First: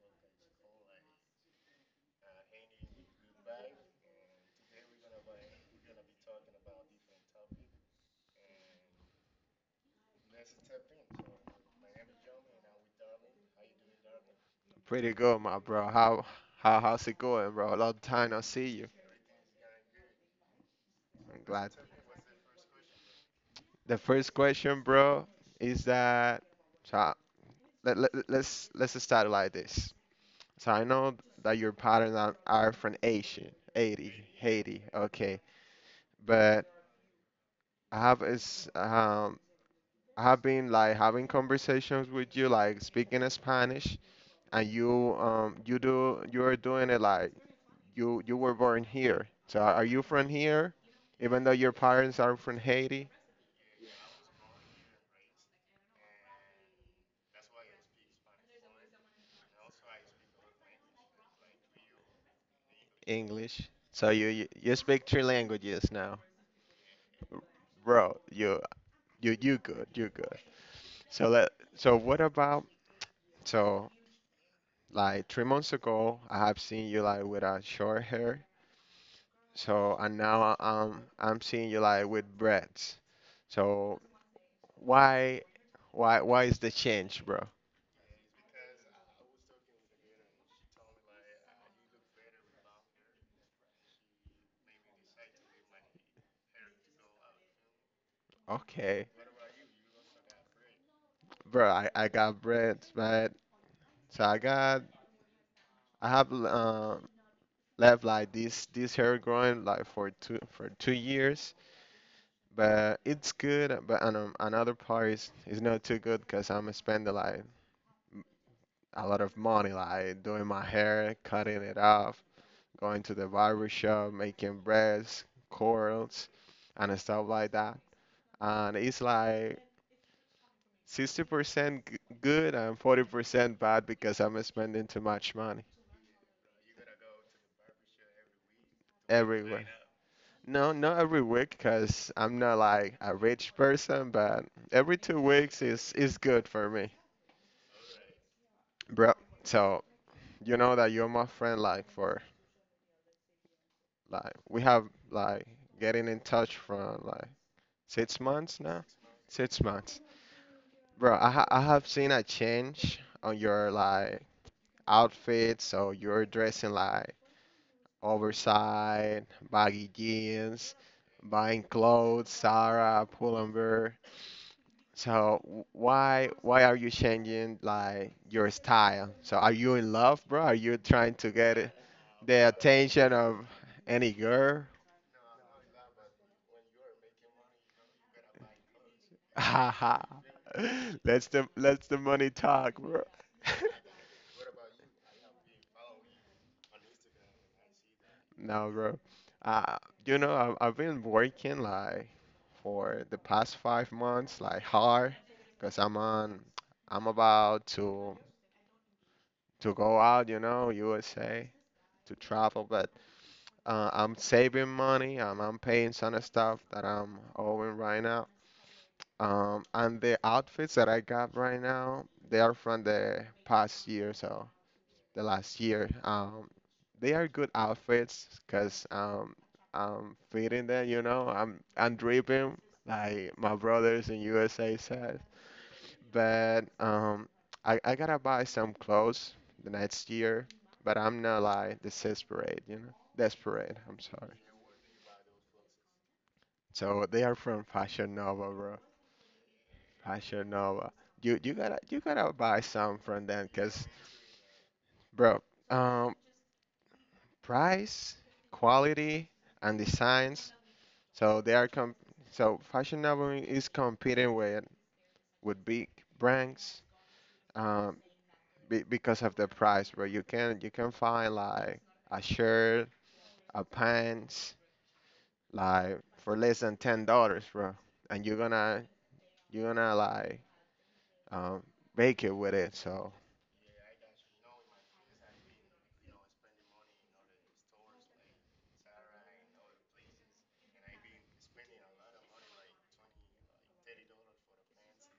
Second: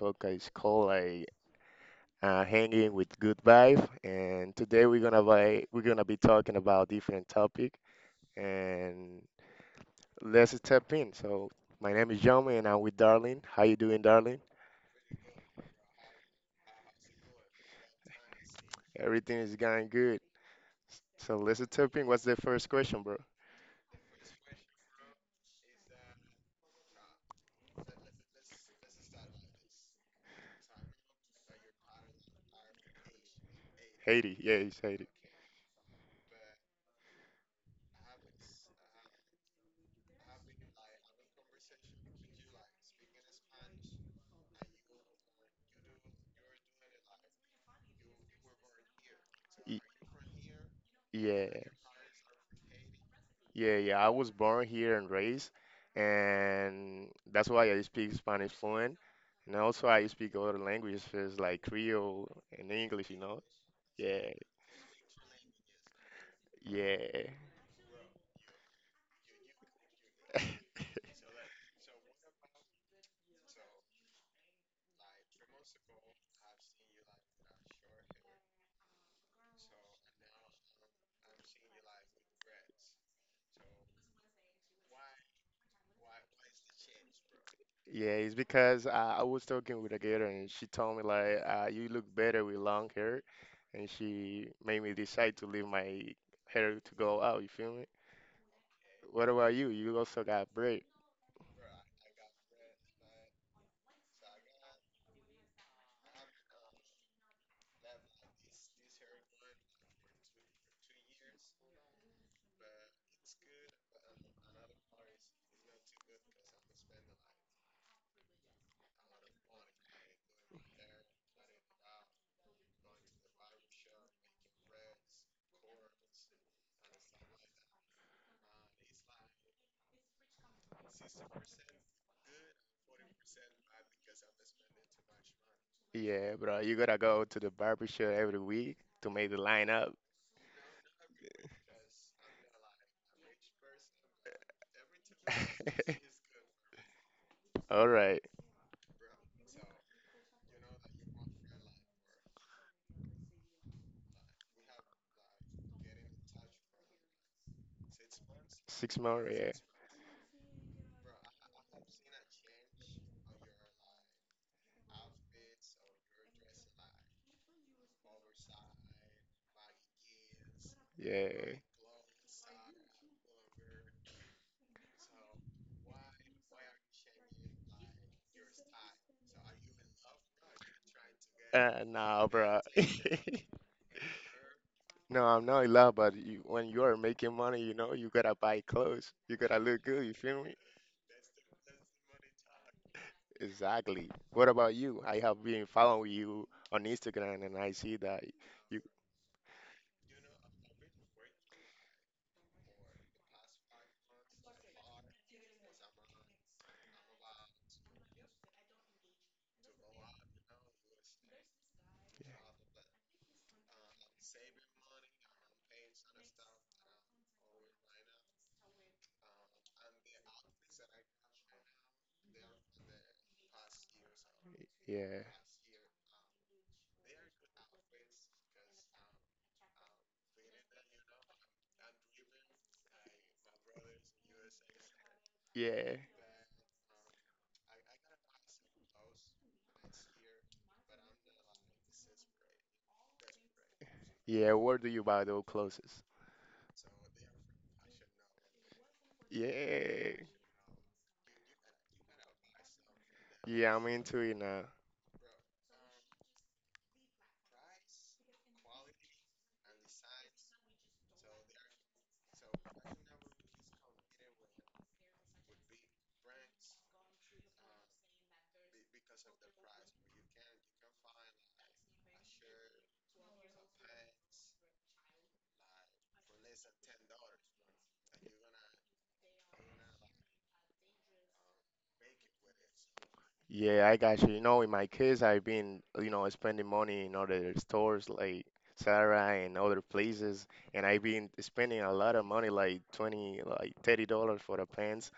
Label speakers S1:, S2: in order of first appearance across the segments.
S1: podcast is called like "Hanging with Good Vibe." And today we're gonna be talking about different topic. And let's step in. So my name is Jomi, and I'm with Darlene. How you doing, Darlene?
S2: Pretty good, my bro. How's it going, bro? A long time no see you.
S1: Everything is going good. So
S2: I'm
S1: let's
S2: glad.
S1: step in. What's the first question, bro?
S2: The first question, bro, is that so let's start like this. So I know that your parents are from Asia, Haiti,
S1: Haiti. Yeah, it's
S2: Haiti,
S1: Haiti.
S2: okay. But I have is I have been like having conversations with you, like speaking Spanish, and you're doing it like you were born here. So
S1: Y-
S2: are you from here? Even though
S1: yeah.
S2: your parents are from Haiti,
S1: Yeah, yeah. I was born here and raised, and that's why I speak Spanish fluent. And also, I speak other languages like Creole and English, you know?
S2: English. So you
S1: Yeah,
S2: you, you speak three languages now,
S1: yeah,
S2: bro. You good. You good. So let so what about so like 3 months ago I have seen you like with a short hair. So and now I'm seeing you like with braids. So why why is the change, bro?
S1: yeah. It's because I was talking with a girl, and she told me, like, you look better with long hair. And she made me decide to leave my hair to go out, you feel me?
S2: Okay,
S1: What about you? You also got braid.
S2: bro. I got braids, but so I got I have left like this hair growing like for 2 years, but it's good. Another part is not too good because I'm spending like a lot of money like doing my hair, cutting it off, going to the barber shop, making braids, curls, and stuff like that. And it's like 60% good and 40% bad because I'm spending too much money
S1: Yeah, bro. You gotta go to the barber shop every week to make the
S2: everywhere.
S1: line up.
S2: No, not every week because I'm not like a rich person, but every 2 weeks is good for me,
S1: All right.
S2: bro. So you know that you're my friend, like for like we have like getting in touch from like 6 months now,
S1: Six more, yeah,
S2: 6 months, bro. I have seen a change on your like outfit, so you're dressing like oversized, baggy jeans,
S1: yeah.
S2: buying clothes, Zara, pull. So why are you changing like your style? So are you in love, bro? Are you trying to get
S1: Nah,
S2: the
S1: bro.
S2: attention of any girl?
S1: No, I'm not in love, but you, when you are making money, you know, you gotta buy clothes. You gotta look
S2: Haha.
S1: good, you feel me?
S2: Let's the money talk, bro.
S1: Exactly. What about you? I have been following you on Instagram and I see that
S2: No,
S1: you,
S2: bro. Uh, you know, I've been working like for the past 5 months, like hard, because I'm about to go out, you know, USA to travel. But I'm saving money. I'm paying some stuff that I'm owing right now. And the outfits that I got right now, they are from the past year, so
S1: yeah,
S2: the last year. They are good outfits because I'm fitting there, you know. I'm dripping like my brothers in USA said.
S1: yeah,
S2: But I gotta buy some clothes the next year, but I'm not like desperate, you know. Desperate. I'm sorry.
S1: yeah. Where do you buy those clothes?
S2: So they are from Fashion Nova, bro.
S1: Yeah,
S2: Fashion Nova. You gotta buy some from them,
S1: yeah,
S2: cause
S1: I'm into it now.
S2: bro, um, price, quality, and designs. So they are com. So Fashion Nova is competing with big brands, um, because of the price, bro. You can find like a shirt, a pants, like for less than $10, bro. And you're gonna like um, make it with it. So.
S1: Yeah, I got you. You know, in my case, I've been, you know, spending money in other stores like Zara and other places, and I've been spending a lot of money, like 20, like $30 for the pants,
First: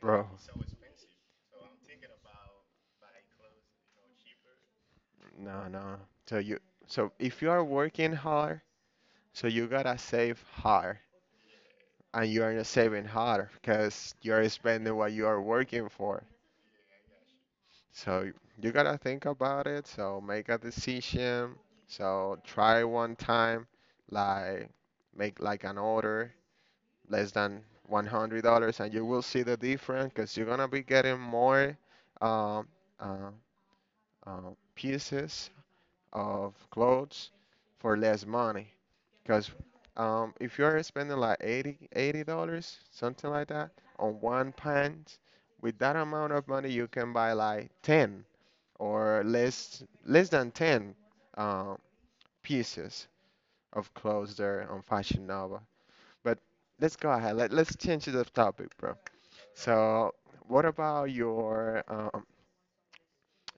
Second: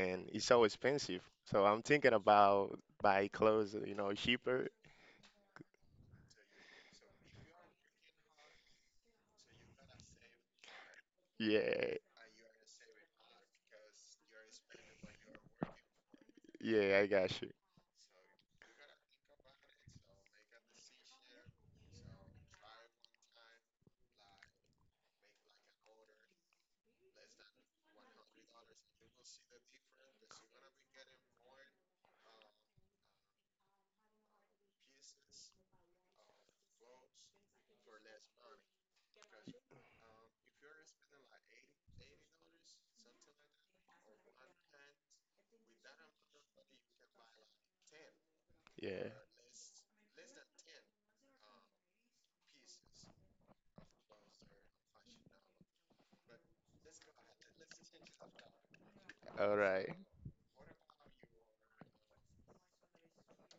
S2: Bro,
S1: it's so expensive. So I'm thinking about buy clothes, you know, cheaper.
S2: no, no. So you, so if you are working hard, so you gotta save hard,
S1: Yeah,
S2: and you are not saving hard because you are spending what you are working for.
S1: yeah, I got you.
S2: So you gotta think about it. So make a decision. So try one time, like make like an order less than $100, and you will see the difference because you're gonna be getting more um, uh, pieces of clothes for less money. Because if you're spending like $80, something like that, on one pint, with that amount of money, you can buy like ten
S1: Yeah.
S2: or less than ten uh, pieces of clothes there on Fashion Nova. But let's go ahead. Let's change the topic, bro.
S1: All right.
S2: So, what about your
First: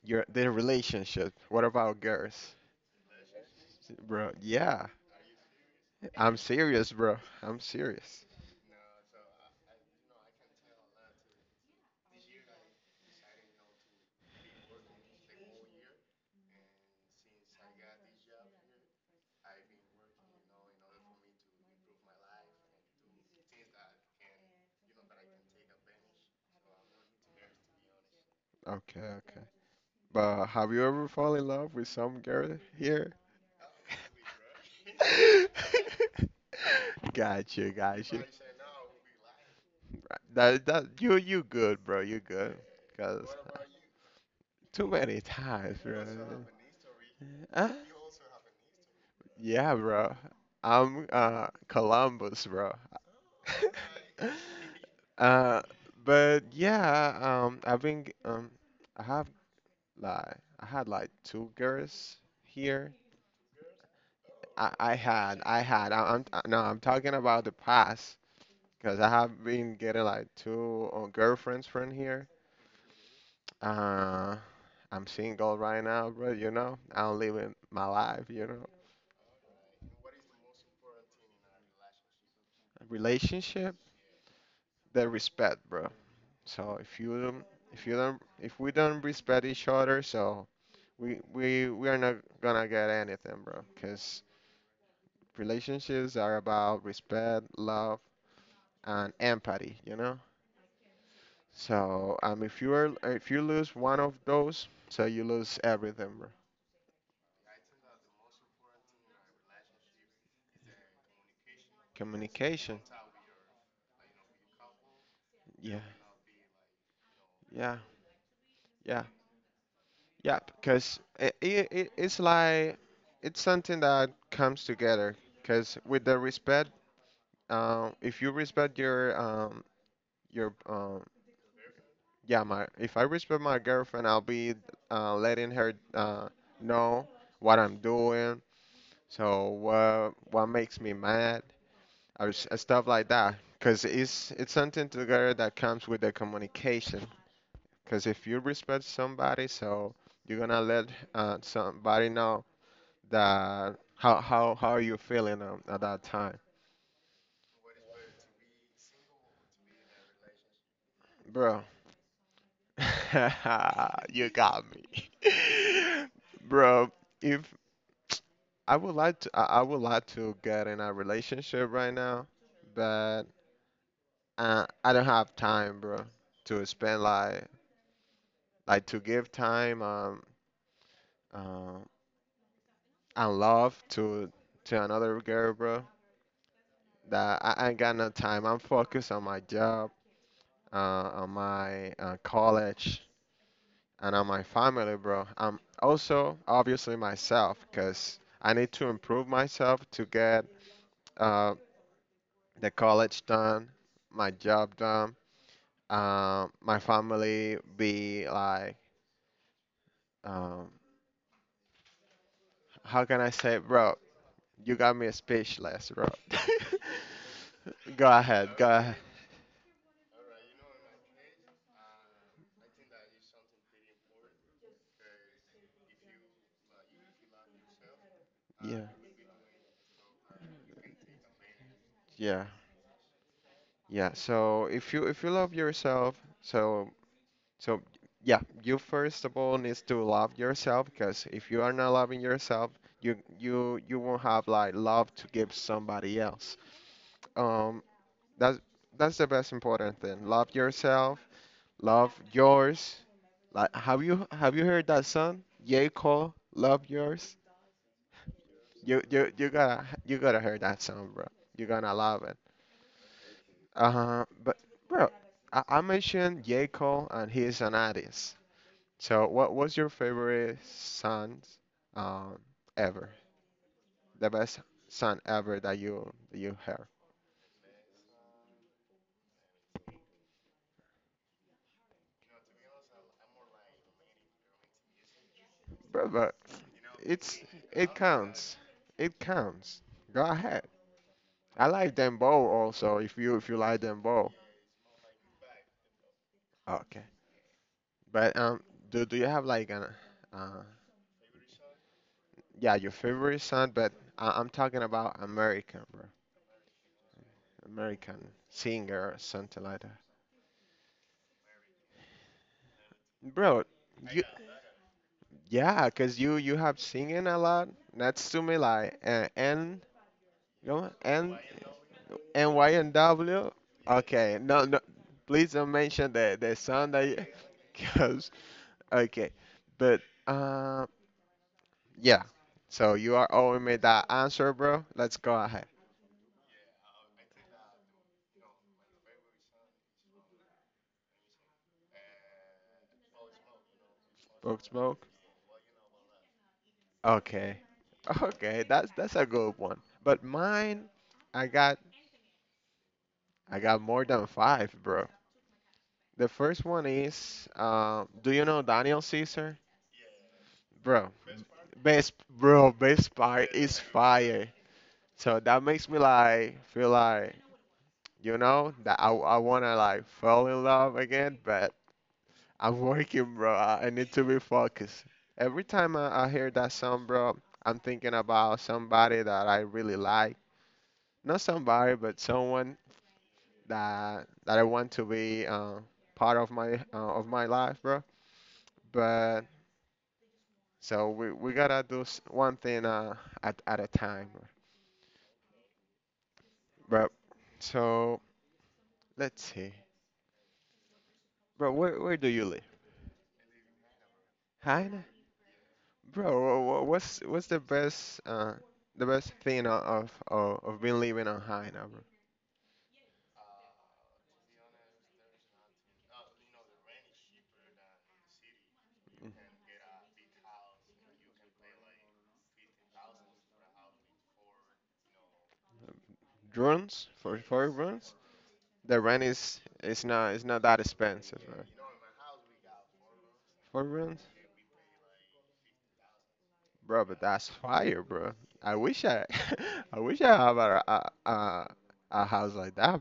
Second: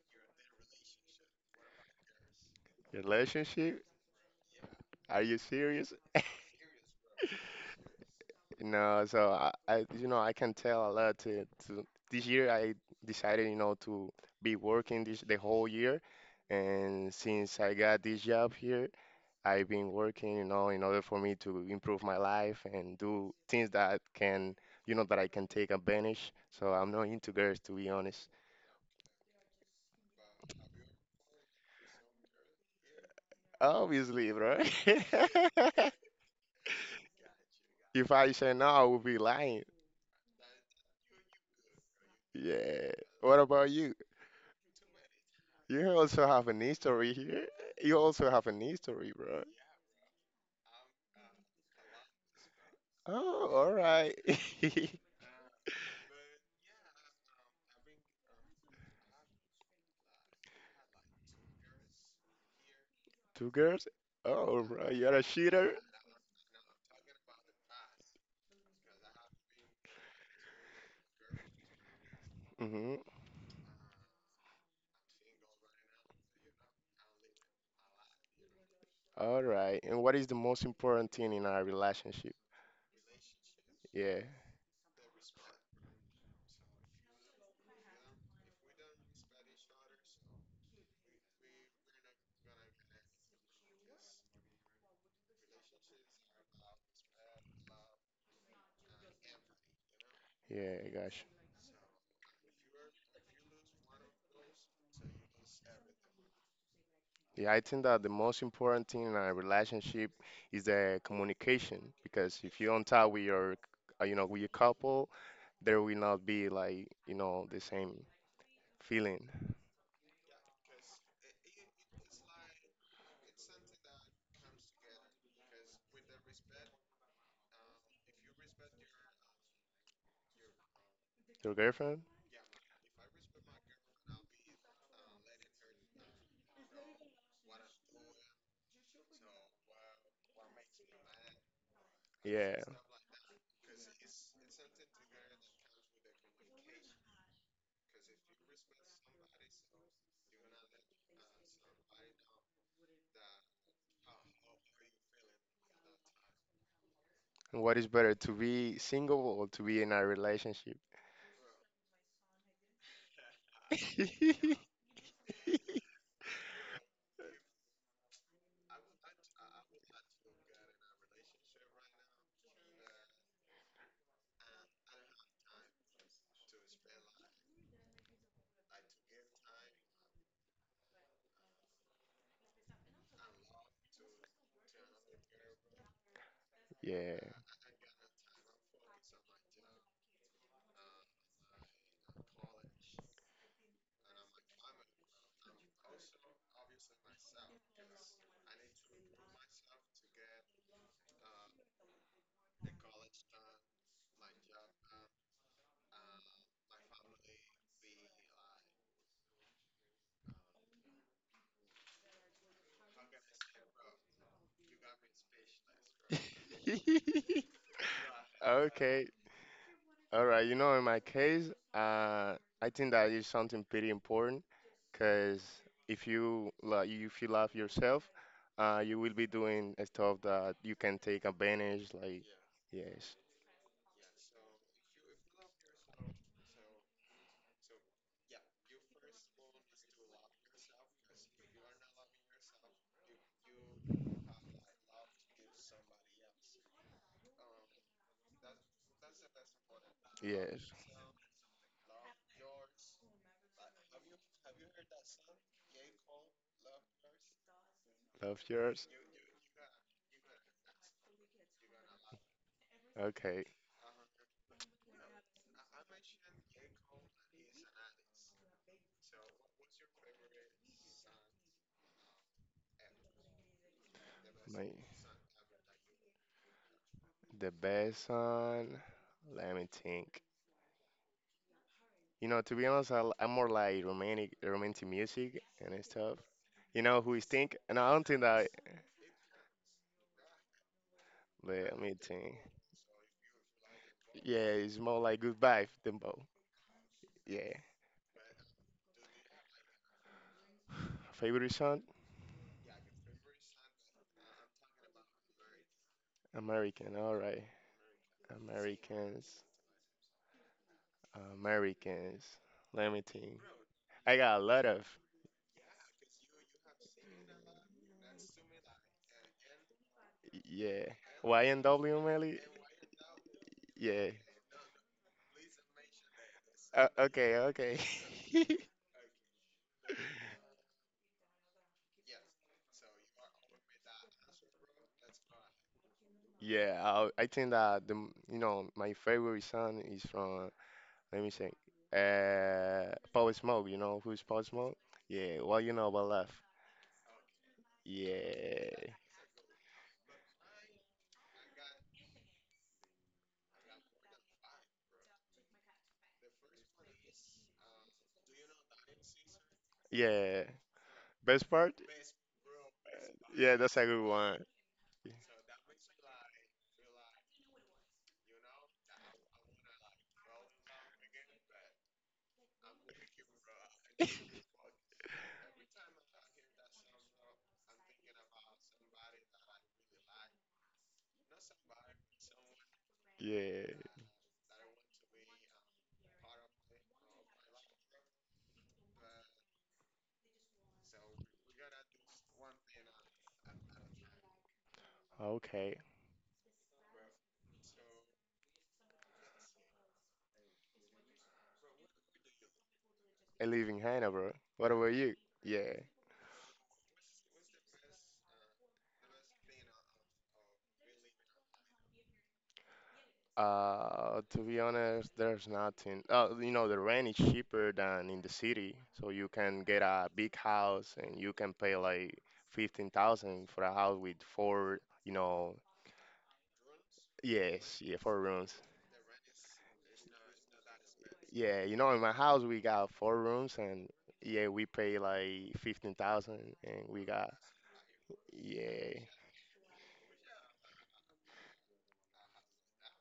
S2: the relationship? What about girls,
S1: Relationship?
S2: bro? Yeah,
S1: Are you serious?
S2: I'm serious, bro. I'm serious.
S1: You know, so I, you know, I can tell a lot to this year. I decided, you know, to be working this the whole year, and since I got this job here, I've been working, you know, in order for me to improve my life and do things that can, you know, that I can take advantage. So I'm not into girls, to be honest.
S2: Okay. Okay, but have you ever fall in love with some girl here?
S1: Obviously, bro.
S2: Gotcha,
S1: If
S2: gotcha. Right,
S1: I say no, I would be lying.
S2: that you you good, bro. You good.
S1: Yeah.
S2: Cause
S1: What about you?
S2: too many times,
S1: You
S2: bro.
S1: also have an history here.
S2: Huh?
S1: You also have an history, bro.
S2: Yeah, bro. I'm Columbus, bro.
S1: Oh, all right.
S2: Uh, but yeah, um, I've been g- um, I have I had like two girls here.
S1: Two girls? Oh, bro, you're a
S2: I
S1: cheater?
S2: had. I'm no, I'm talking about the past because I have been getting like two girlfriends from here.
S1: Mm-hmm.
S2: Uh, I'm single right now, bro. You know, I'm living my life. You know,
S1: All right. And what is the most important thing in our relationship?
S2: relationship,
S1: Yeah,
S2: the respect, bro. So if you don't, if we don't respect each other, so we we are not gonna get anything, bro. Because relationships are about respect, love, and empathy. You know.
S1: yeah, gosh.
S2: So if you are if you lose one of those, so you lose everything, bro.
S1: Yeah, I think that the most important thing in our relationship is the communication because if you
S2: Communication.
S1: don't talk with your, you know, with your couple,
S2: Yeah,
S1: there will not be like, you know, the
S2: yeah,
S1: same
S2: yeah,
S1: feeling.
S2: yeah. Because it it's like it's something that comes together. Because with the respect, if you respect your your um
S1: Your girlfriend?
S2: yeah my if I respect my girlfriend, I'll be letting her know what I'm doing. So what makes me mad? Or
S1: Yeah.
S2: stuff like that because it's something together that comes with the communication because if you respect somebody so you're gonna let somebody know that how you feeling at that time,
S1: And what is better, to be single or to be in a relationship?
S2: bro. You got me. Bro, if I I would like to get in a relationship right now, but I don't have time, bro, to spend like to give time. Uh, and love to another girl, bro.
S1: Yeah.
S2: That I ain't got no time. I'm focused on my job, uh, on my college, and on my family, bro. I'm also obviously myself, cause I need to improve myself to get uh, the college done, my job done, my family be like, um, how can I say, bro? You got me speechless, bro. Go ahead, go ahead.
S1: Okay. All right. You know, in my case, I think that is something pretty important because if you like, if you love yourself,
S2: Yeah,
S1: you will be doing stuff that you can take advantage. Like,
S2: yeah,
S1: yes,
S2: yeah. So if you love yourself, so so yeah, you first of all needs to love yourself because if you are not loving yourself, you you won't have like love to give somebody else. Um, that's the best important thing. Love
S1: yes,
S2: yourself, love yours. Like have you heard that song? J. Cole, Love Yours.
S1: love yours.
S2: You gotta hear that song, bro. You're gonna love it.
S1: Okay.
S2: Uh-huh. But bro, I mentioned J. Cole and he's an artist. So what was your favorite song um ever? The best
S1: My,
S2: song ever that you heard.
S1: the best one. Let me think. You know, to be honest, I'm more like romantic, romantic music and
S2: Bro,
S1: stuff.
S2: but
S1: You know who is
S2: it's
S1: think? And I
S2: it
S1: don't think that.
S2: counts. It counts. Go ahead. I
S1: Let me
S2: like them
S1: think.
S2: both also if you like them both.
S1: Yeah, it's more like good vibe than both.
S2: Okay.
S1: Yeah.
S2: But do you have like an uh
S1: Favorite song?
S2: yeah, your favorite song, but I'm talking about American, bro.
S1: American. All right.
S2: American singer or
S1: Americans.
S2: something like that.
S1: Americans. Let me think.
S2: Bro,
S1: I
S2: you
S1: got a lot of.
S2: yeah, cause you have singing a lot. Natsume like you
S1: Yeah.
S2: know N
S1: YNW Melly?
S2: N Y N W.
S1: Yeah.
S2: Okay, no, please don't mention the song that you,
S1: Okay, okay.
S2: cause okay, but um yeah. So you are owing me that answer, bro. Let's go ahead.
S1: Yeah, I think that you know my favorite song is from let me say Power Smoke. You know who's Power
S2: Book
S1: Smoke?
S2: smoke.
S1: Yeah, well you know about love.
S2: Okay, okay, that's
S1: Yeah.
S2: a good one. But mine, I got I got more than five. The first one is, do you know Daniel Caesar?
S1: Yeah.
S2: Bro,
S1: Best part?
S2: best part
S1: Yeah, that's
S2: is
S1: a good one.
S2: fire. So that makes me like feel like you know that I wanna like fall in love again, but I'm working, bro. I need to be focused. Every time I hear that song, bro, I'm thinking about somebody that I really like. Not somebody, but someone
S1: Yeah.
S2: that I want to be part of my life, bro. But we gotta do one thing at a time,
S1: Okay.
S2: bro. So let's see, bro. Where do you live?
S1: I live in China, bro. What about
S2: China,
S1: you? Yeah.
S2: bro. What's the best thing of being living on China, bro?
S1: To be honest, there's nothing. You know, the rent is cheaper than in the city, so you can get a big house and you can pay like 15,000 for a house with four, you know,
S2: Drones for
S1: yes, yeah,
S2: drones.
S1: four rooms.
S2: The rent is it's not that expensive,
S1: Yeah,
S2: bro.
S1: you know, in my house we got four rooms
S2: For
S1: and
S2: drones,
S1: yeah, we pay like 15,000 and we
S2: bro. But
S1: got
S2: that's fire, bro. I wish
S1: yeah,
S2: I. I wish I have a house like that.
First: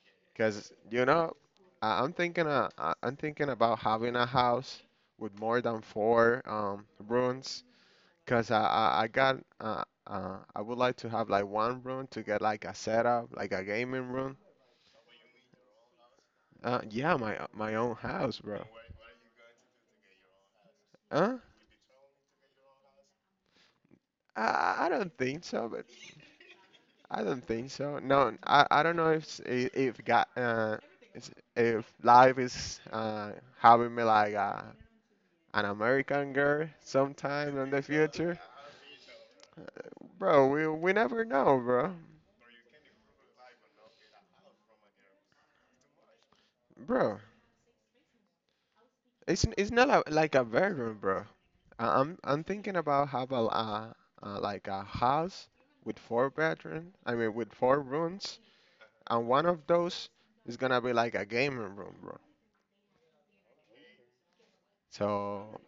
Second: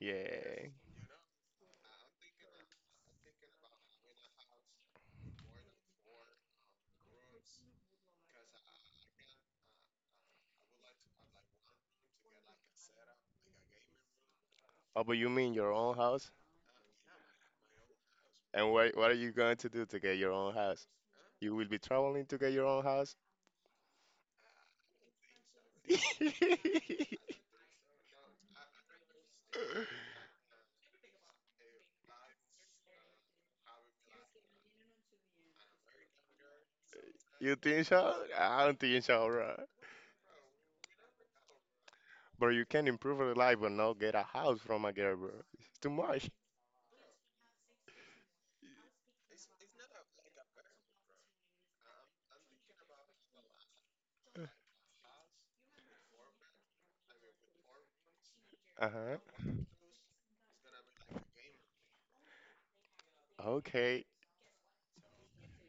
S1: yeah.
S2: Because you know, I- I'm thinking about having a house with more than four rooms. Cause I got I would like to have like one room to get like a setup, like a gaming room.
S1: Oh, but you mean your own house?
S2: Yeah, my own house, bro.
S1: And what are you going to do to get your own house?
S2: Huh?
S1: You will be traveling to get your own house?
S2: I don't think so, but I don't think so. No, I don't know if if got it's- if life is having me like a an American girl
S1: You
S2: sometime in the
S1: think so?
S2: future.
S1: I don't think so, bro.
S2: Bro, we never know, bro.
S1: But you can improve your life, but not get a house from a girl, bro. It's too much.
S2: Bro, it's not a, like a bedroom, bro. I'm thinking about have a like a house with four bedroom. I mean with four rooms,
S1: Uh-huh.
S2: and one of those is gonna be like a gaming room, bro.
S1: Okay,
S2: So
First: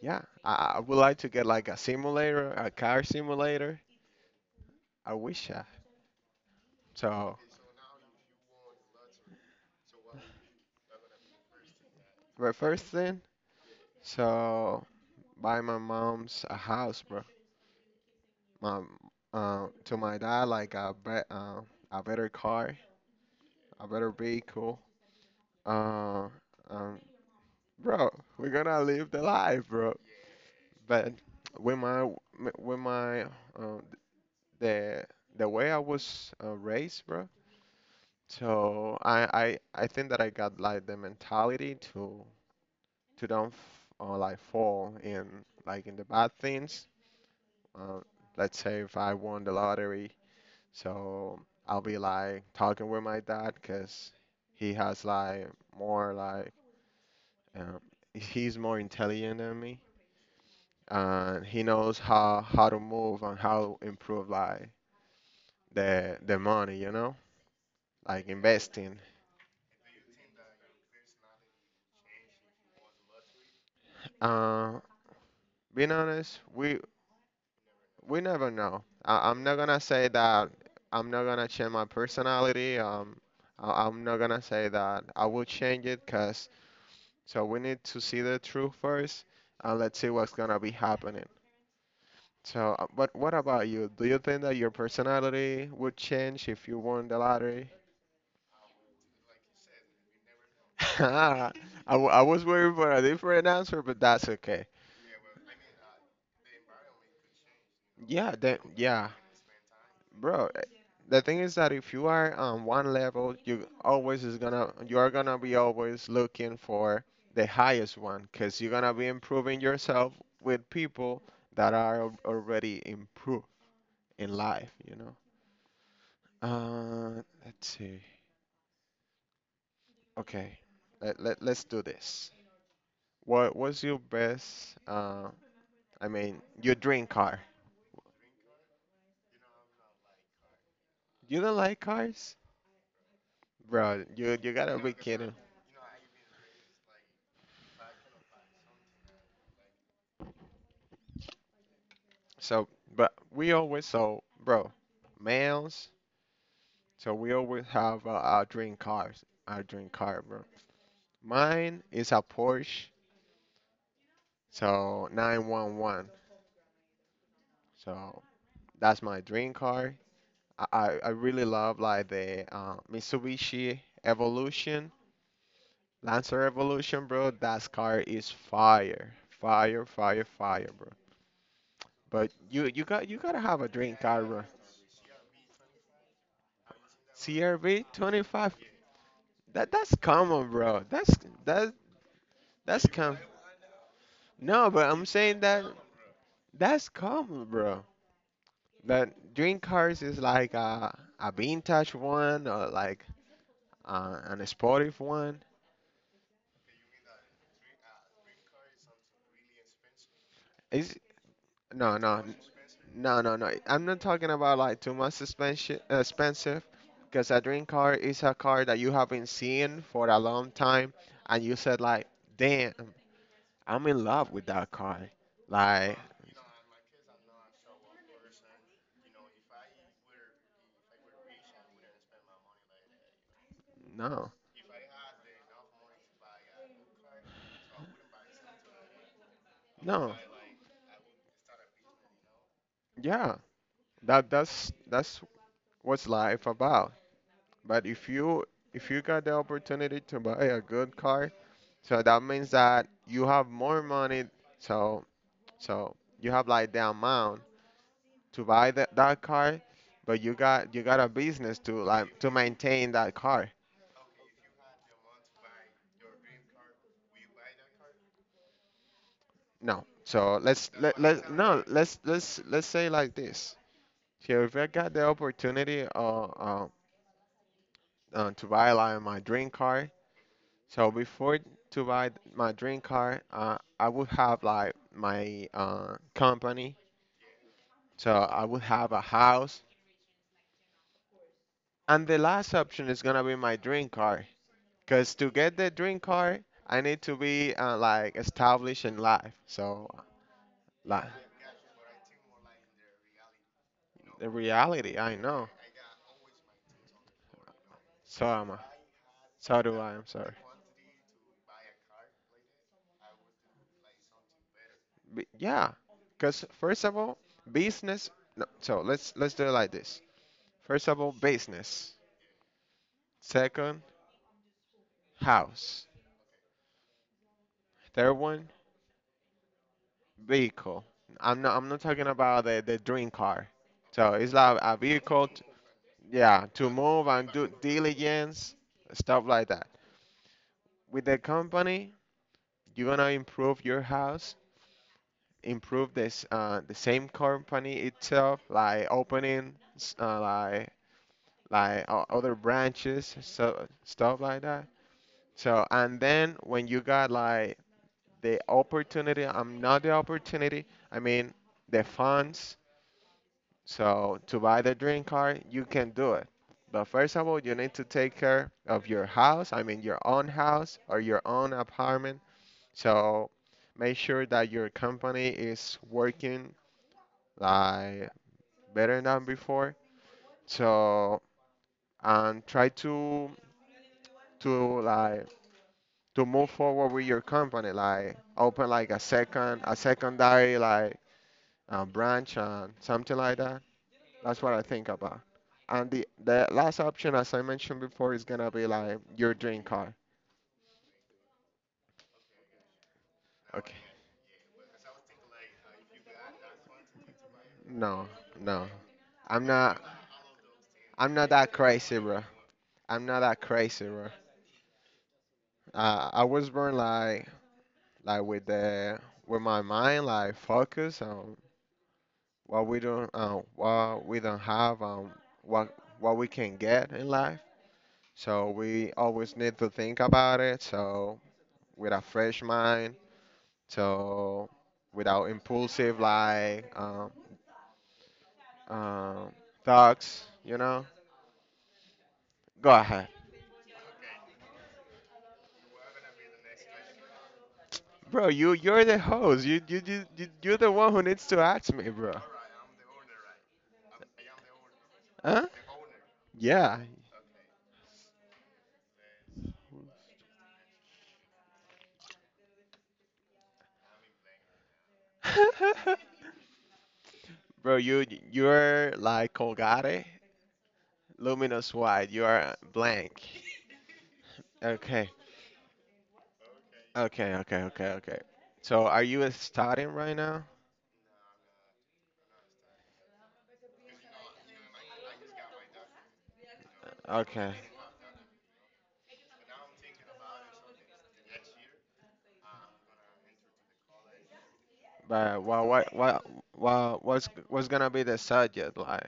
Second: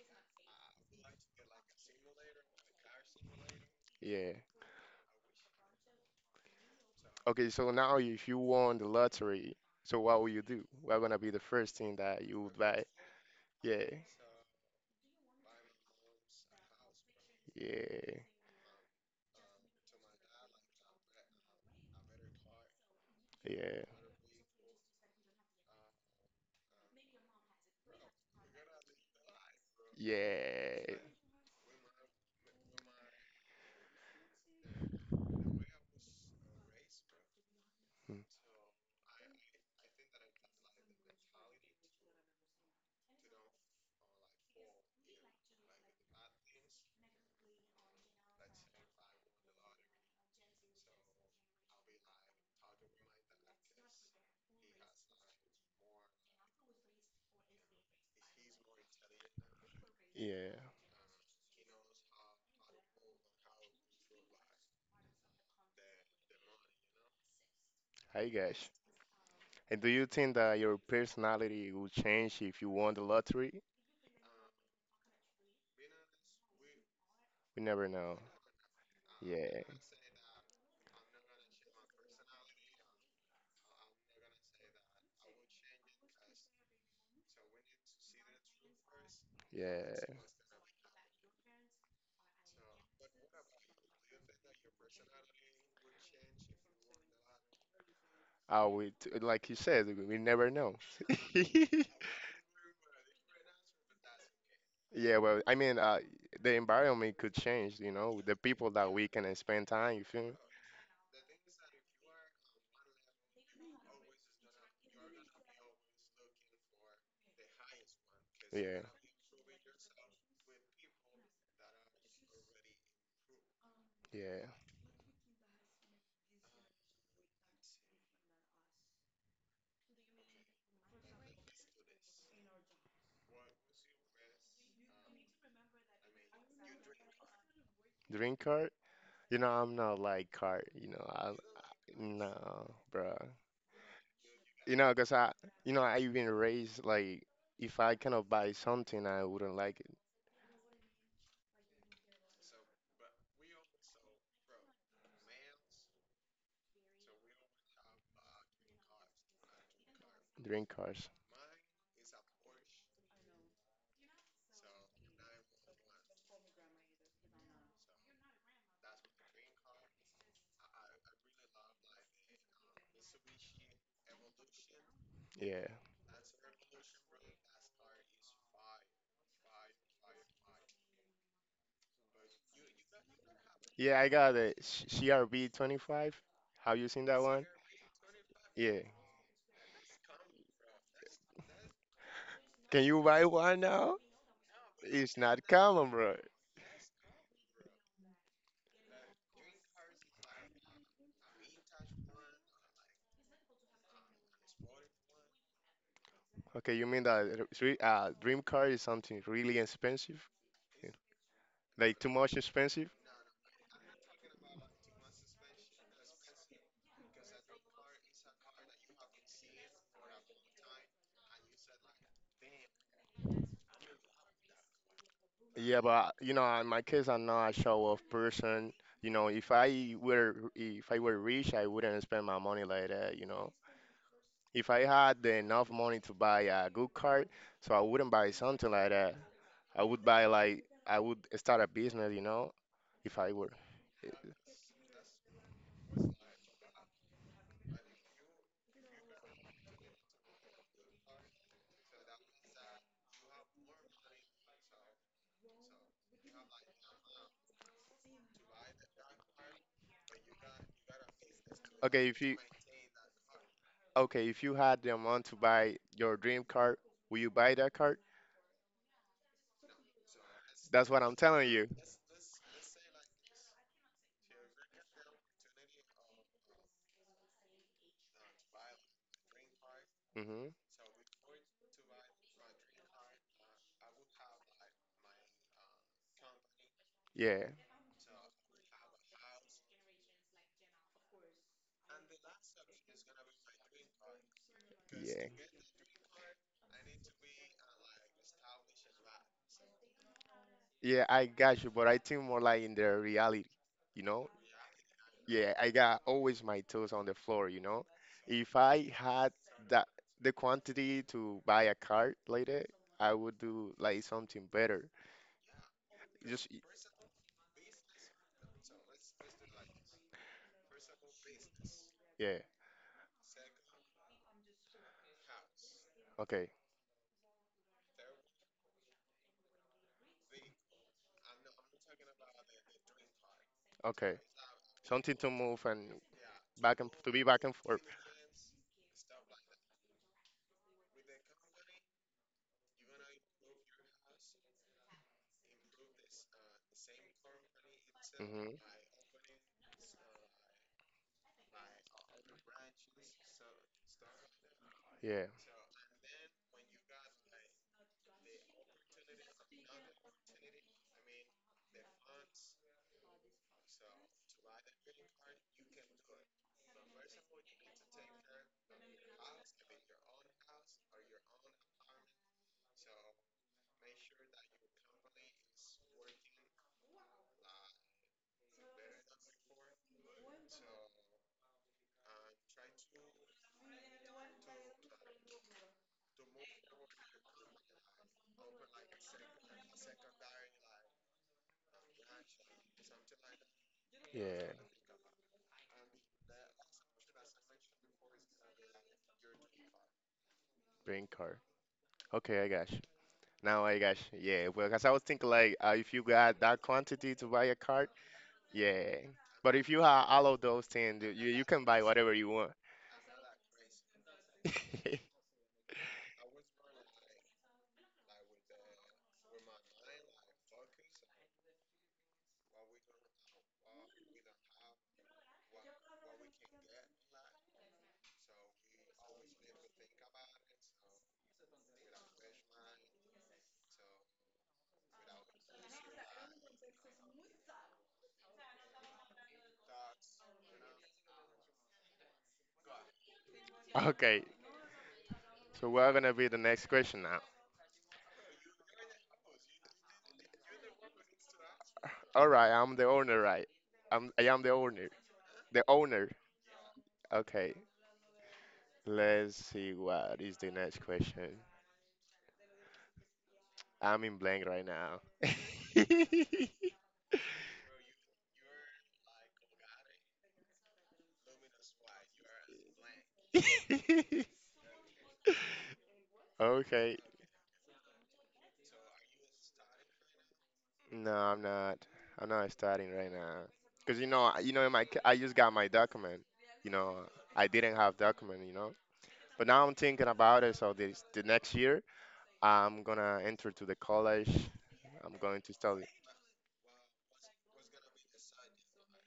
S2: yeah, I would like to get like a simulator, a car simulator.
S1: yeah.
S2: I wish I. So,
S1: Okay, so now if you won the lottery, so what will you do? What gonna be the first thing that you
S2: but
S1: would buy?
S2: first thing,
S1: Yeah,
S2: so buy my mom's a house, bro.
S1: yeah,
S2: um, to my dad like a be a better car,
S1: yeah,
S2: a better vehicle. Uh, um, bro, we're gonna live the life, bro.
S1: yeah,
S2: But with my with my uh, the the way I was raised, bro.
S1: mm,
S2: So I think that I got like the mentality to don't f like fall in like in the bad things. Uh, let's say if I won the lottery. So I'll be like talking with my dad because he has like more like um, he's more intelligent than me,
S1: yeah.
S2: and he knows how to move and how to improve like the money, you know, like
S1: Hi guys.
S2: investing.
S1: And do you think that your personality will change if you won the lottery?
S2: Uh, being honest, we
S1: We never know.
S2: we never know. I'm not
S1: Yeah,
S2: gonna say that I'm not gonna change my personality. I'm not gonna say that I will change it, 'cause so we need to see the truth first, and let's see
S1: yeah.
S2: what's gonna be happening. But what about you? Do you think that your personality would change if you won the lottery?
S1: Oh, we like you said, we never know.
S2: I, I was waiting for a different answer, but that's okay.
S1: Yeah, well, I mean, the environment could change, you know, with
S2: Yeah,
S1: the
S2: that
S1: people that we
S2: yeah,
S1: can spend time, you feel me?
S2: bro. The thing is that if you are on one level, you are gonna be always looking for the highest one, cause you're
S1: Yeah,
S2: gonna be improving yourself with people that are already improved in
S1: yeah.
S2: life, you know. Let's see. Okay, let's do this. What was your best, I mean, your dream car?
S1: Drink card? You know, I'm not like card, you know,
S2: You don't like cars?
S1: no, bro.
S2: Bro, you gotta
S1: You
S2: be
S1: know, 'cause
S2: kidding.
S1: you know, I have been raised, like, if I cannot buy something, I wouldn't like it.
S2: So, but we always, bro, males, so we always have our dream cars, our dream car, bro.
S1: Drink card,
S2: Mine is a Porsche, so 911. So, that's my dream car. I really love like the Mitsubishi Evolution
S1: yeah.
S2: Lancer Revolution, bro. That car is fire, fire, fire, fire, bro. But you gotta have a dream
S1: Yeah, I
S2: car,
S1: got
S2: bro.
S1: it. CRB 25. Have you seen that one?
S2: CRV 25.
S1: Yeah.
S2: That that's common, bro. That
S1: Can
S2: that's
S1: you
S2: common.
S1: buy one now?
S2: No, but I'm
S1: It's
S2: saying
S1: not
S2: that
S1: common, bro.
S2: that's common, bro. That dream cars is like a vintage one, or like an sportive one.
S1: Okay, you mean that dream car is something really expensive? Yeah. Like
S2: No,
S1: too
S2: no,
S1: much expensive?
S2: no, no, no. I'm not talking about like too much expensive, expensive, because a dream car is a car that you haven't seen for a long time, and you said like, damn, I'm in love with that car.
S1: Yeah, but
S2: Like,
S1: you know, in my case, I'm not a show-off person. You know, if I were rich, I wouldn't spend my money like that, you know.
S2: no,
S1: If I had the enough money to buy a good car, so I wouldn't buy something like that. I would
S2: no,
S1: buy like I would start a business, you know, if I
S2: yeah,
S1: were. Eh,
S2: that's what's life about. But if you got the opportunity to buy a good car, so that means that you have more money. So so you have like the amount to buy that car, but you got a business to
S1: Okay,
S2: like
S1: if
S2: to
S1: you
S2: maintain that car.
S1: okay, if you had the amount to buy your dream car, will you buy that car?
S2: No. So let's
S1: That's
S2: let,
S1: what I'm
S2: let
S1: telling
S2: no
S1: you.
S2: let's say like this. So if I got the opportunity to buy like my dream car,
S1: Hmm.
S2: so before to buy my dream car, I would have like my company.
S1: Yeah,
S2: So I would have a house, and the last option is gonna be my dream car. Because
S1: yeah,
S2: to get the dream car, I need to be like established in life. So, like
S1: yeah. I got you, but I think more like in the reality, you
S2: the
S1: know.
S2: reality, I know.
S1: Yeah, I got always my toes on the floor, you know.
S2: So am
S1: If
S2: I.
S1: I had
S2: So do
S1: that
S2: I. I'm sorry.
S1: the quantity to buy a car later, I would do like something better.
S2: But yeah, because
S1: Just
S2: first of all, business. No, so let's do it like this. First of all, business.
S1: yeah.
S2: Second, house.
S1: Okay.
S2: Third one, vehicle. I'm not talking about the dream car. So
S1: Okay.
S2: it's like a
S1: Something
S2: vehicle.
S1: to
S2: T
S1: move and
S2: Yeah, to
S1: back and
S2: move
S1: to be
S2: and
S1: back
S2: do
S1: and forth.
S2: diligence, stuff like that. With the company, you want to improve your house, improve this the same company itself,
S1: Hmm.
S2: like like other branches, so stuff like that.
S1: Yeah,
S2: So and then when you got like the opportunity, I'm not the opportunity. I mean the funds. So to buy the dream car, you can do it. But first of all, you need to take care of your house. I mean your own house or your own apartment. So make sure that your company is working like better than before. So and try to like to move forward with your company, like open like a second a secondary like branch and something like that. That's
S1: yeah.
S2: what I think about. And the last option, as I mentioned before, is gonna be like your dream car.
S1: Green card. Okay, I got you. Now
S2: Okay.
S1: I got you. Yeah, well, cause I was thinking like, if you got that quantity to buy a card,
S2: No, no.
S1: yeah.
S2: I'm
S1: But if you
S2: not
S1: have all of those things, you
S2: I'm not
S1: you
S2: that
S1: can buy
S2: crazy,
S1: whatever
S2: bro.
S1: you want.
S2: I'm not that crazy, bro. I was born like with my mind like focus on what we don't have, what we can get in life. So we always need to think about it. So with a fresh mind. So without impulsive like um thoughts, you know. Go ahead,
S1: Okay, so we're gonna be the next question now.
S2: bro. You're the host. You're the one who needs to ask me, bro.
S1: All right, I'm the owner, right? I am the owner.
S2: Huh?
S1: The owner.
S2: Yeah.
S1: Okay, let's see what is the next question. I'm in blank right now.
S2: Bro, you you're like Colgate, luminous white. You are blank. Okay,
S1: Okay.
S2: okay, okay, okay, okay. So are you studying right now?
S1: No, I'm not. I'm not starting right now. Cause you know, you know, I just got my document. You know, I
S2: Okay,
S1: didn't have document. You know, but now I'm thinking about it. So this the next year, I'm gonna enter to the college. I'm
S2: but
S1: going to
S2: well,
S1: study
S2: what's gonna be the subject like?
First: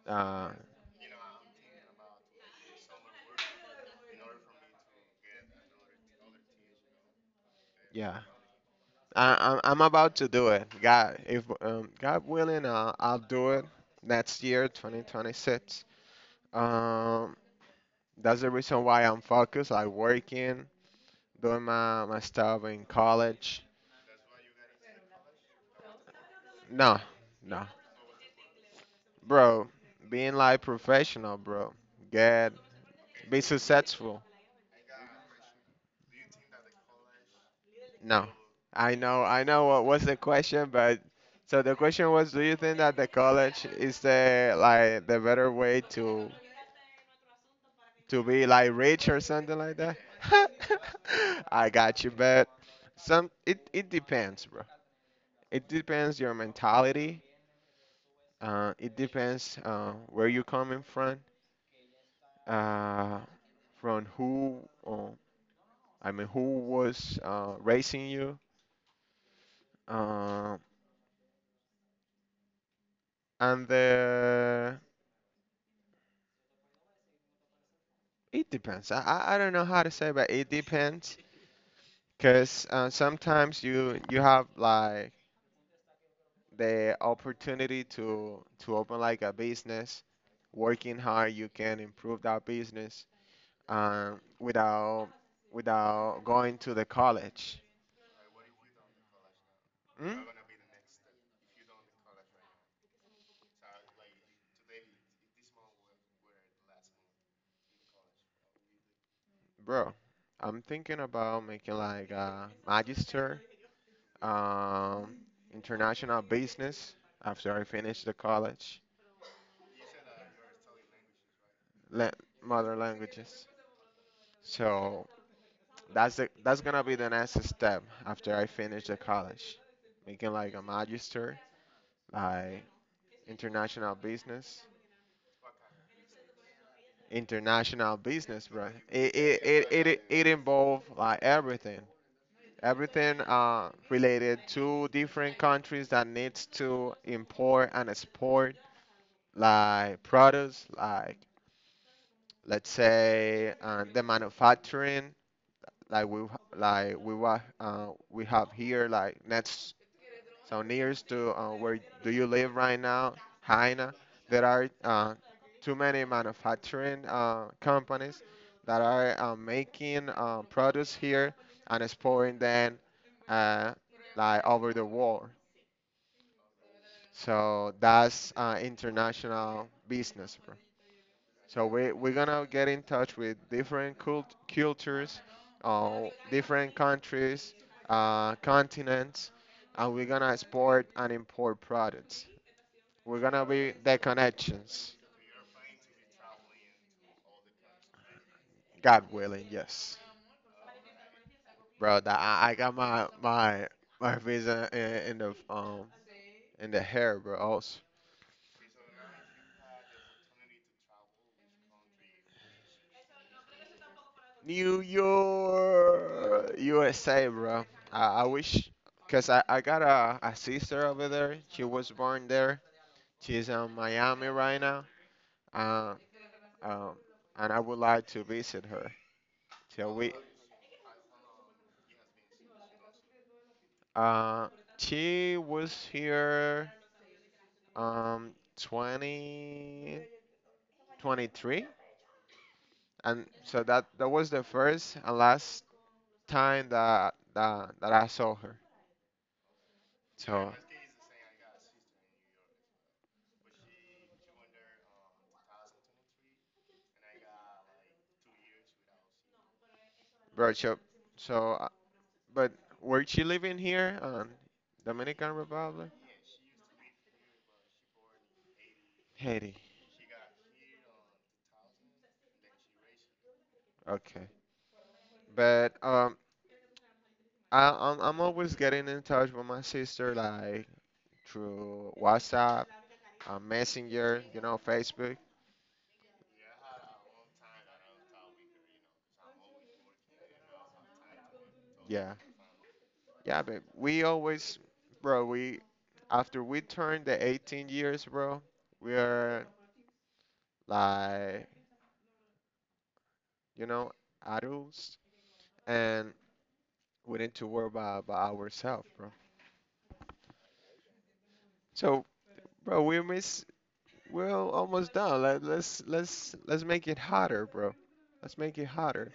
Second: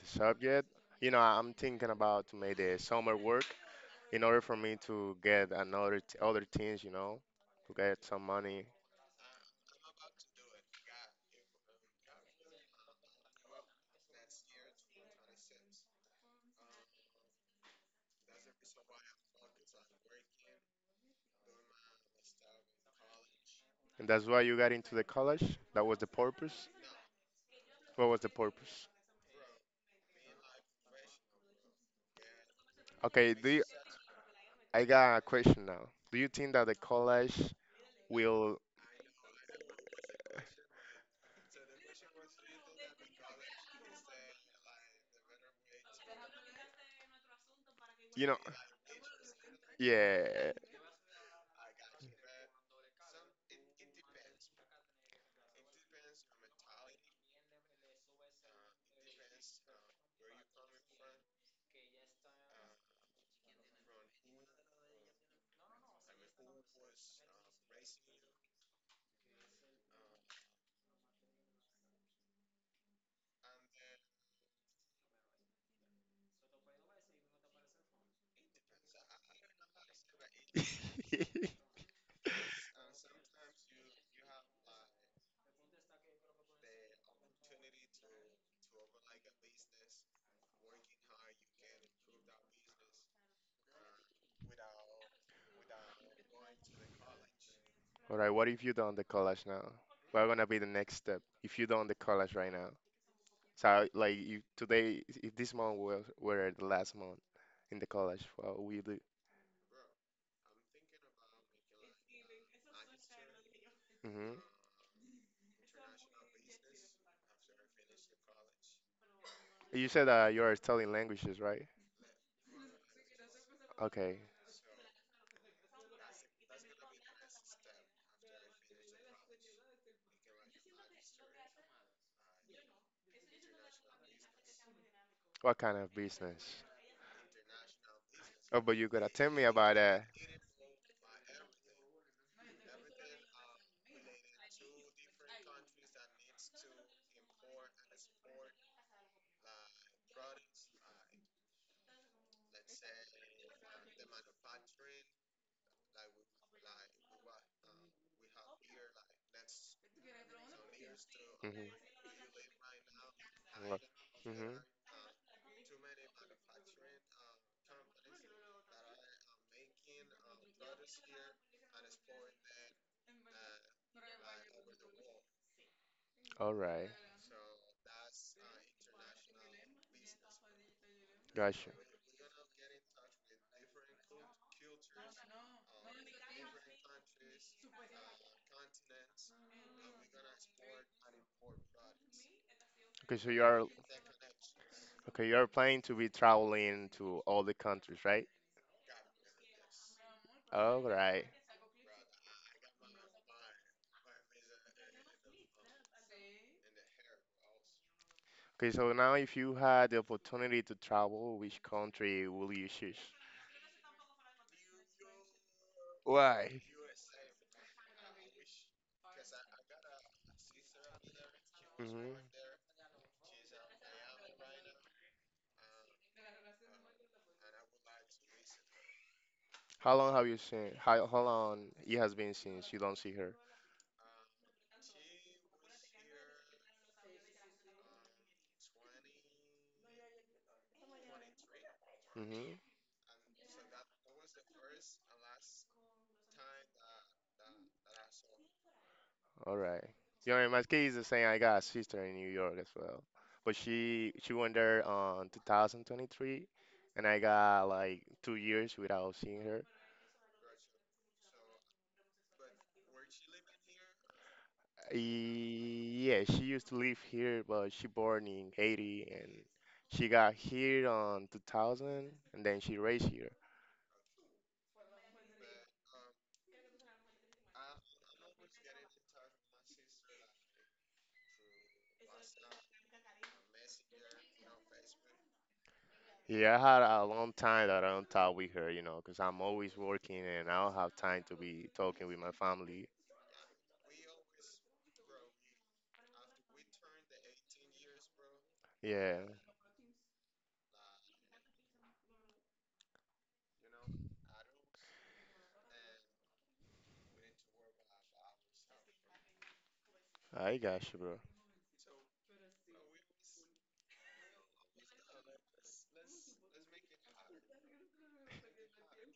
S1: the
S2: Uh,
S1: subject. You know, I'm thinking about to make the summer work in order for me to get other things. You know, to get
S2: yeah.
S1: some money.
S2: I'm about to do it. God, if God willing, I'll do it next year, 2026. Um, that's the reason why I'm focused. I working, doing my stuff in college.
S1: And that's why you got into the college. That was the purpose.
S2: No, no,
S1: What was the purpose?
S2: bro. Being like professional, bro. Get
S1: Okay,
S2: be
S1: do you,
S2: successful.
S1: I got a question now. Do you think that the college
S2: No,
S1: will,
S2: I know what was the question, but so the question was, do you think that the college is the like the better way to
S1: you know,
S2: be like rich or something like that?
S1: yeah.
S2: I got you, but some it it depends, bro. It depends your mentality. It depends where you're coming from. Uh, from who uh, I mean, who was raising you? Uh, and the it depends. I don't know how to say, but it depends. Because sometimes you have like the opportunity to open like a business. Working hard, you can improve that business, without without going to the college.
S1: All right, what if you don't the college now? What
S2: Mm?
S1: gonna be the next step if you don't the college right now? So like if today, if this month were the last month in the college, what we do?
S2: Bro, I'm thinking about making like a magister,
S1: Hmm.
S2: um, international business after I finished the college.
S1: You said that you are studying languages, right?
S2: la- Mother languages.
S1: Okay.
S2: So that's gonna be the next step after I finish the college, making like a magister, like international business,
S1: What kind of business?
S2: international business,
S1: Oh,
S2: bro.
S1: but you gotta tell me about that.
S2: It involves like everything. Everything related to different countries that needs to import and export like products, like let's say the manufacturing, like we like we have here like next so nears to where do you live right now, Haina. There
S1: Mm-hmm.
S2: are too many manufacturing companies that are making products here and exporting them uh, like over the world.
S1: All right.
S2: So that's international business. So
S1: Gotcha.
S2: we we're gonna get in touch with different cultures, uh, different countries, continents, and we're gonna export and import products.
S1: Okay,
S2: We're
S1: so you
S2: gonna
S1: are
S2: be the connections.
S1: Okay, you are planning to be traveling to all the countries, right?
S2: God willing. Yes,
S1: All right.
S2: bro. That I got my visa in the hair, bro. Also,
S1: Okay, so now if you had the opportunity to travel, which country will you choose?
S2: New York,
S1: Why?
S2: USA, bro. I wish, cause I got a sister over there. She was
S1: Hmm.
S2: born there. She's in Miami right now, uh, um, and I would like to visit her. So
S1: How
S2: we,
S1: long have you seen? How long it has been since you don't see her?
S2: uh, she was here um 20, 23,
S1: Mm-hmm.
S2: and so that that was the first and last time that that I saw her.
S1: All right. You know, in
S2: So,
S1: my case, the same. I got a sister in New York as well, but she went there on 2023, and I got like 2 years without seeing her.
S2: bro, so, so, uh, but were she living here, Dominican Republic,
S1: Yeah, she used to live here, but she born in Haiti and
S2: Haiti?
S1: she got here on 2000 and then she raised here.
S2: Okay, but. I'm always getting in touch with my sister. Like, through WhatsApp, Messenger, you know, Facebook.
S1: Yeah, I had a long time that I don't talk with her, you know, 'cause I'm always working and I don't have time to be talking
S2: Yeah,
S1: with my family.
S2: yeah, but we always, bro, we after we turn the 18 years, bro, we
S1: Yeah,
S2: are like, you know, adults, and we need to worry about ourselves, bro.
S1: I got you, bro.
S2: So, bro, we miss, we're almost done. Let's make it hotter, bro. Let's make it hotter.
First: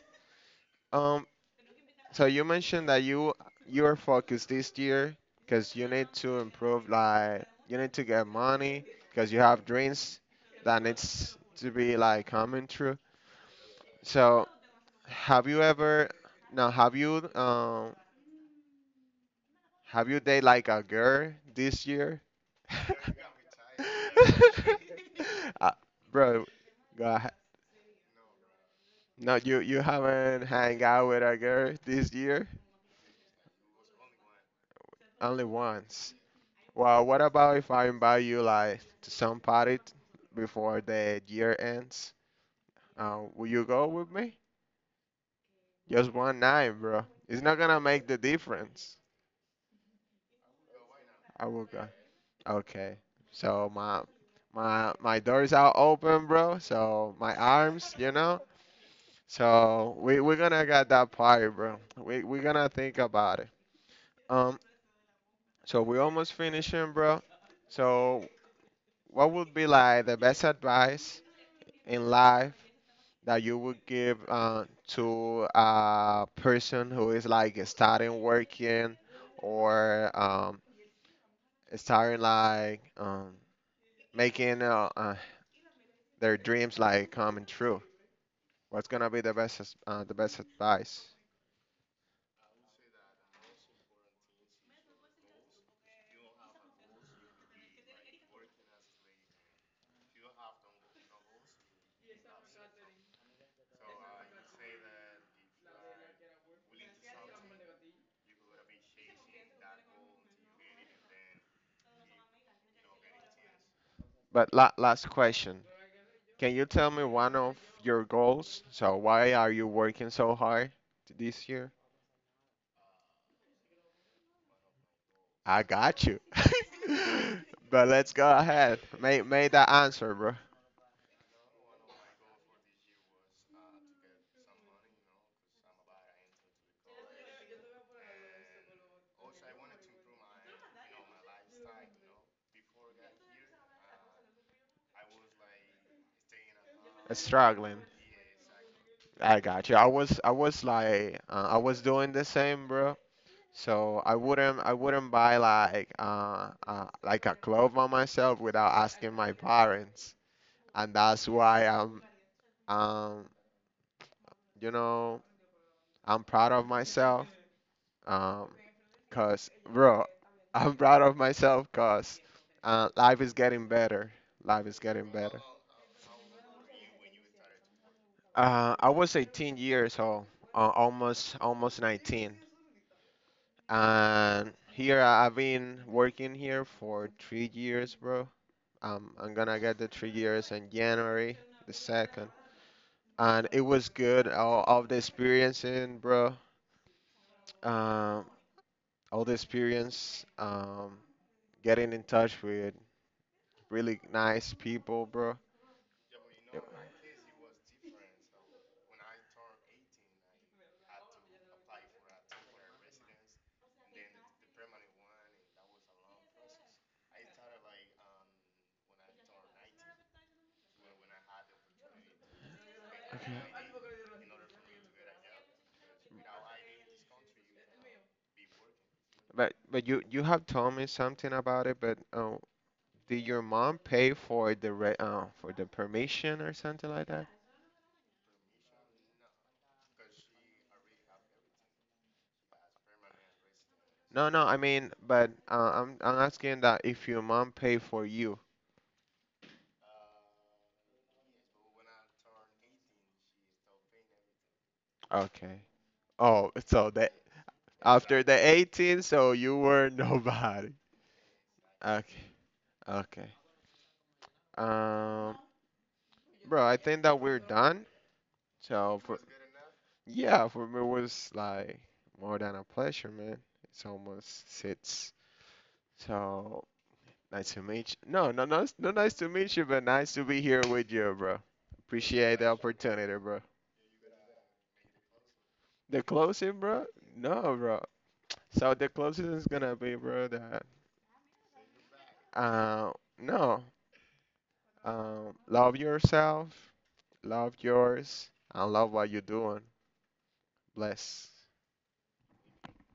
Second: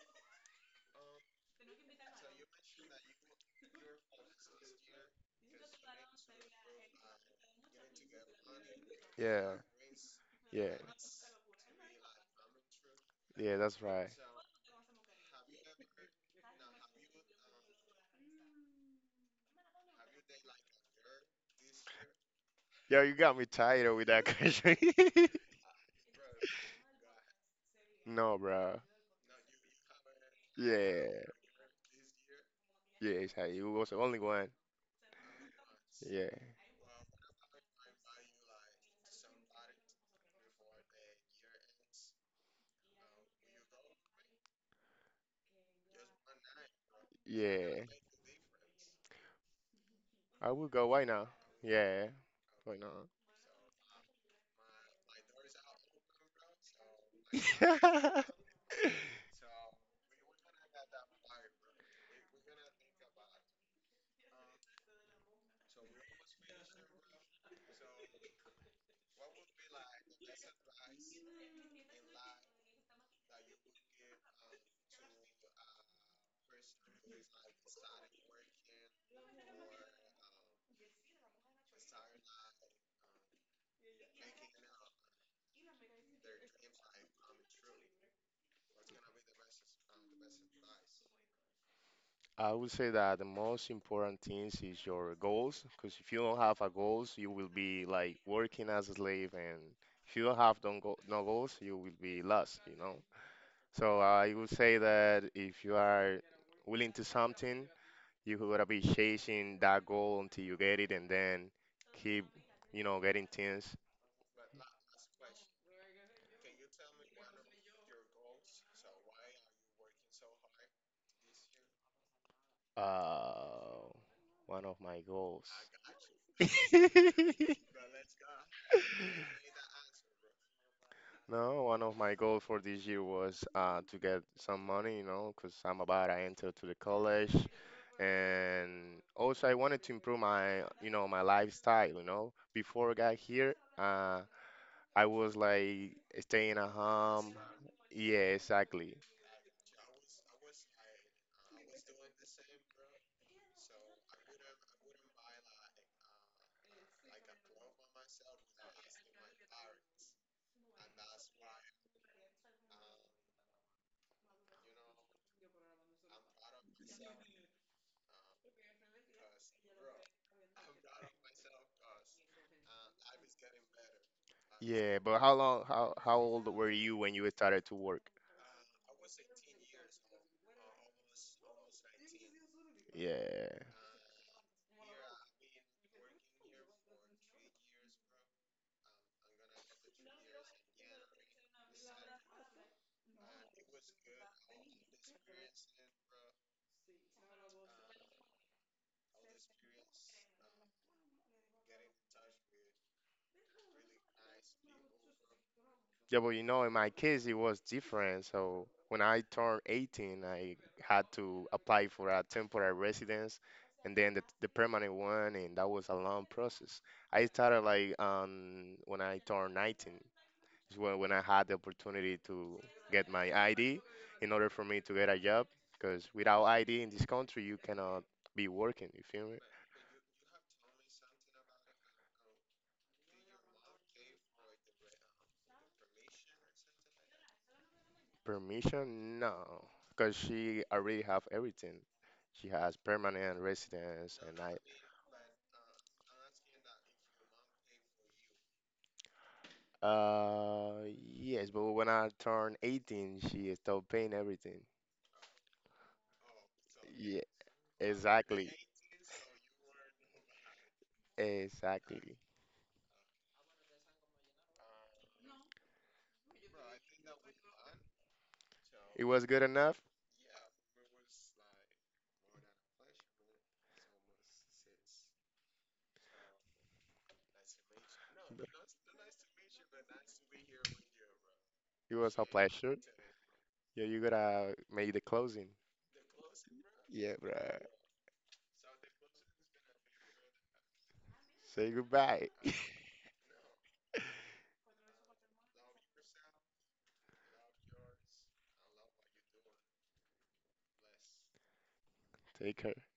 S2: Um, So you mentioned that you your focus this year because you need to improve. Like you need to get money because you
S1: Yeah,
S2: have dreams
S1: yeah,
S2: that needs to be like coming true.
S1: yeah, that's right.
S2: So have you ever now have you um have you dated like a girl this year?
S1: Yo, you got me tired with that question.
S2: uh, bro, go ahead.
S1: No, bro.
S2: No, you haven't hang out with
S1: Yeah,
S2: a girl this year?
S1: yeah, it was only one.
S2: Only once.
S1: Yeah.
S2: Well, what about if I invite you like to some party, before the year ends? Will you go with me? Just one night, bro. It's not gonna
S1: Yeah,
S2: make the difference.
S1: I would go. Why not?
S2: I will go.
S1: Yeah, why
S2: Okay.
S1: not?
S2: So my doors are open, bro. So my arms, you know. So we we're gonna get that party, bro. We we're gonna think about it. Um. So we almost finishing, bro. So what would be like the best advice in life that you would give to a person who is like starting working, or starting like making their dreams like coming true? What's gonna be the best the best advice?
S1: I would say that the most important things is your goals, because if you don't have a goals, you will be like working as a slave, and if you don't have don't go no goals, you will be lost, you know. So I would say that if you are willing to something, you gotta be chasing that goal until you get it, and then keep, you know, getting things.
S2: But last question, can you tell me one of your goals? So why are you working so hard this year?
S1: Uh, One of my goals.
S2: I got you. But let's go ahead. Make that answer, bro.
S1: No, one of my goals for this year was to get some money, you know, because I'm about to enter to the college, and also I wanted to improve my, you know, my lifestyle, you know. Before I got here, I was like staying at home.
S2: Struggling.
S1: Yeah, exactly.
S2: I got you. I was like I was doing the same, bro. So I wouldn't buy like a clothes on myself without asking my parents, and that's why I'm um you know, I'm proud of myself, um cause bro, I'm proud of myself cause life is getting better. Life is
S1: Yeah,
S2: getting
S1: but how
S2: better.
S1: long, how old were you when you started to work?
S2: I was 18 years old, almost almost 19.
S1: Yeah.
S2: And here I've been working here for 3 years, bro. I'm gonna get the 3 years in January the second, and it was good. All of the experiencing, bro. Um, all the experience. Getting in touch with really nice people, bro.
S1: Yeah, but you know, in my case, it was different. So when I turned 18, I had to apply for a temporary residence and then the permanent one, and that was a long process. I started like when I turned 19, is when I had the opportunity to get my
S2: Okay.
S1: ID in order for me to get a job. Because without ID in this country, you cannot be working, you feel me?
S2: But you you have told me something about it. But did your mom pay for the re for the permission or something like—
S1: Permission? No, because she already have everything. She has permanent residence,
S2: No,
S1: and
S2: no, I
S1: I
S2: mean, but I'm asking that if your mom paid for you.
S1: Uh, yes, but when I turned 18, she stopped paying everything.
S2: Okay. Oh, so that
S1: Yeah,
S2: after the
S1: exactly.
S2: 18, so you were nobody.
S1: Exactly.
S2: Okay, okay. Um, bro, I think that we're done. So
S1: It
S2: for
S1: was good enough.
S2: Yeah, for me it was like more than a pleasure, man. It's almost six. So nice to meet you. No, no,
S1: But
S2: no, it's not nice to meet you, but nice to be here with you, bro.
S1: it was a
S2: Appreciate the
S1: pleasure.
S2: opportunity, bro.
S1: Yeah, you gotta make the closing.
S2: The closing, bro?
S1: Yeah,
S2: No,
S1: bruh.
S2: bro. So the closest is gonna be, bro, that
S1: Say goodbye.
S2: uh, no, love yourself, love yours, and love what you're doing. Bless.
S1: Take care.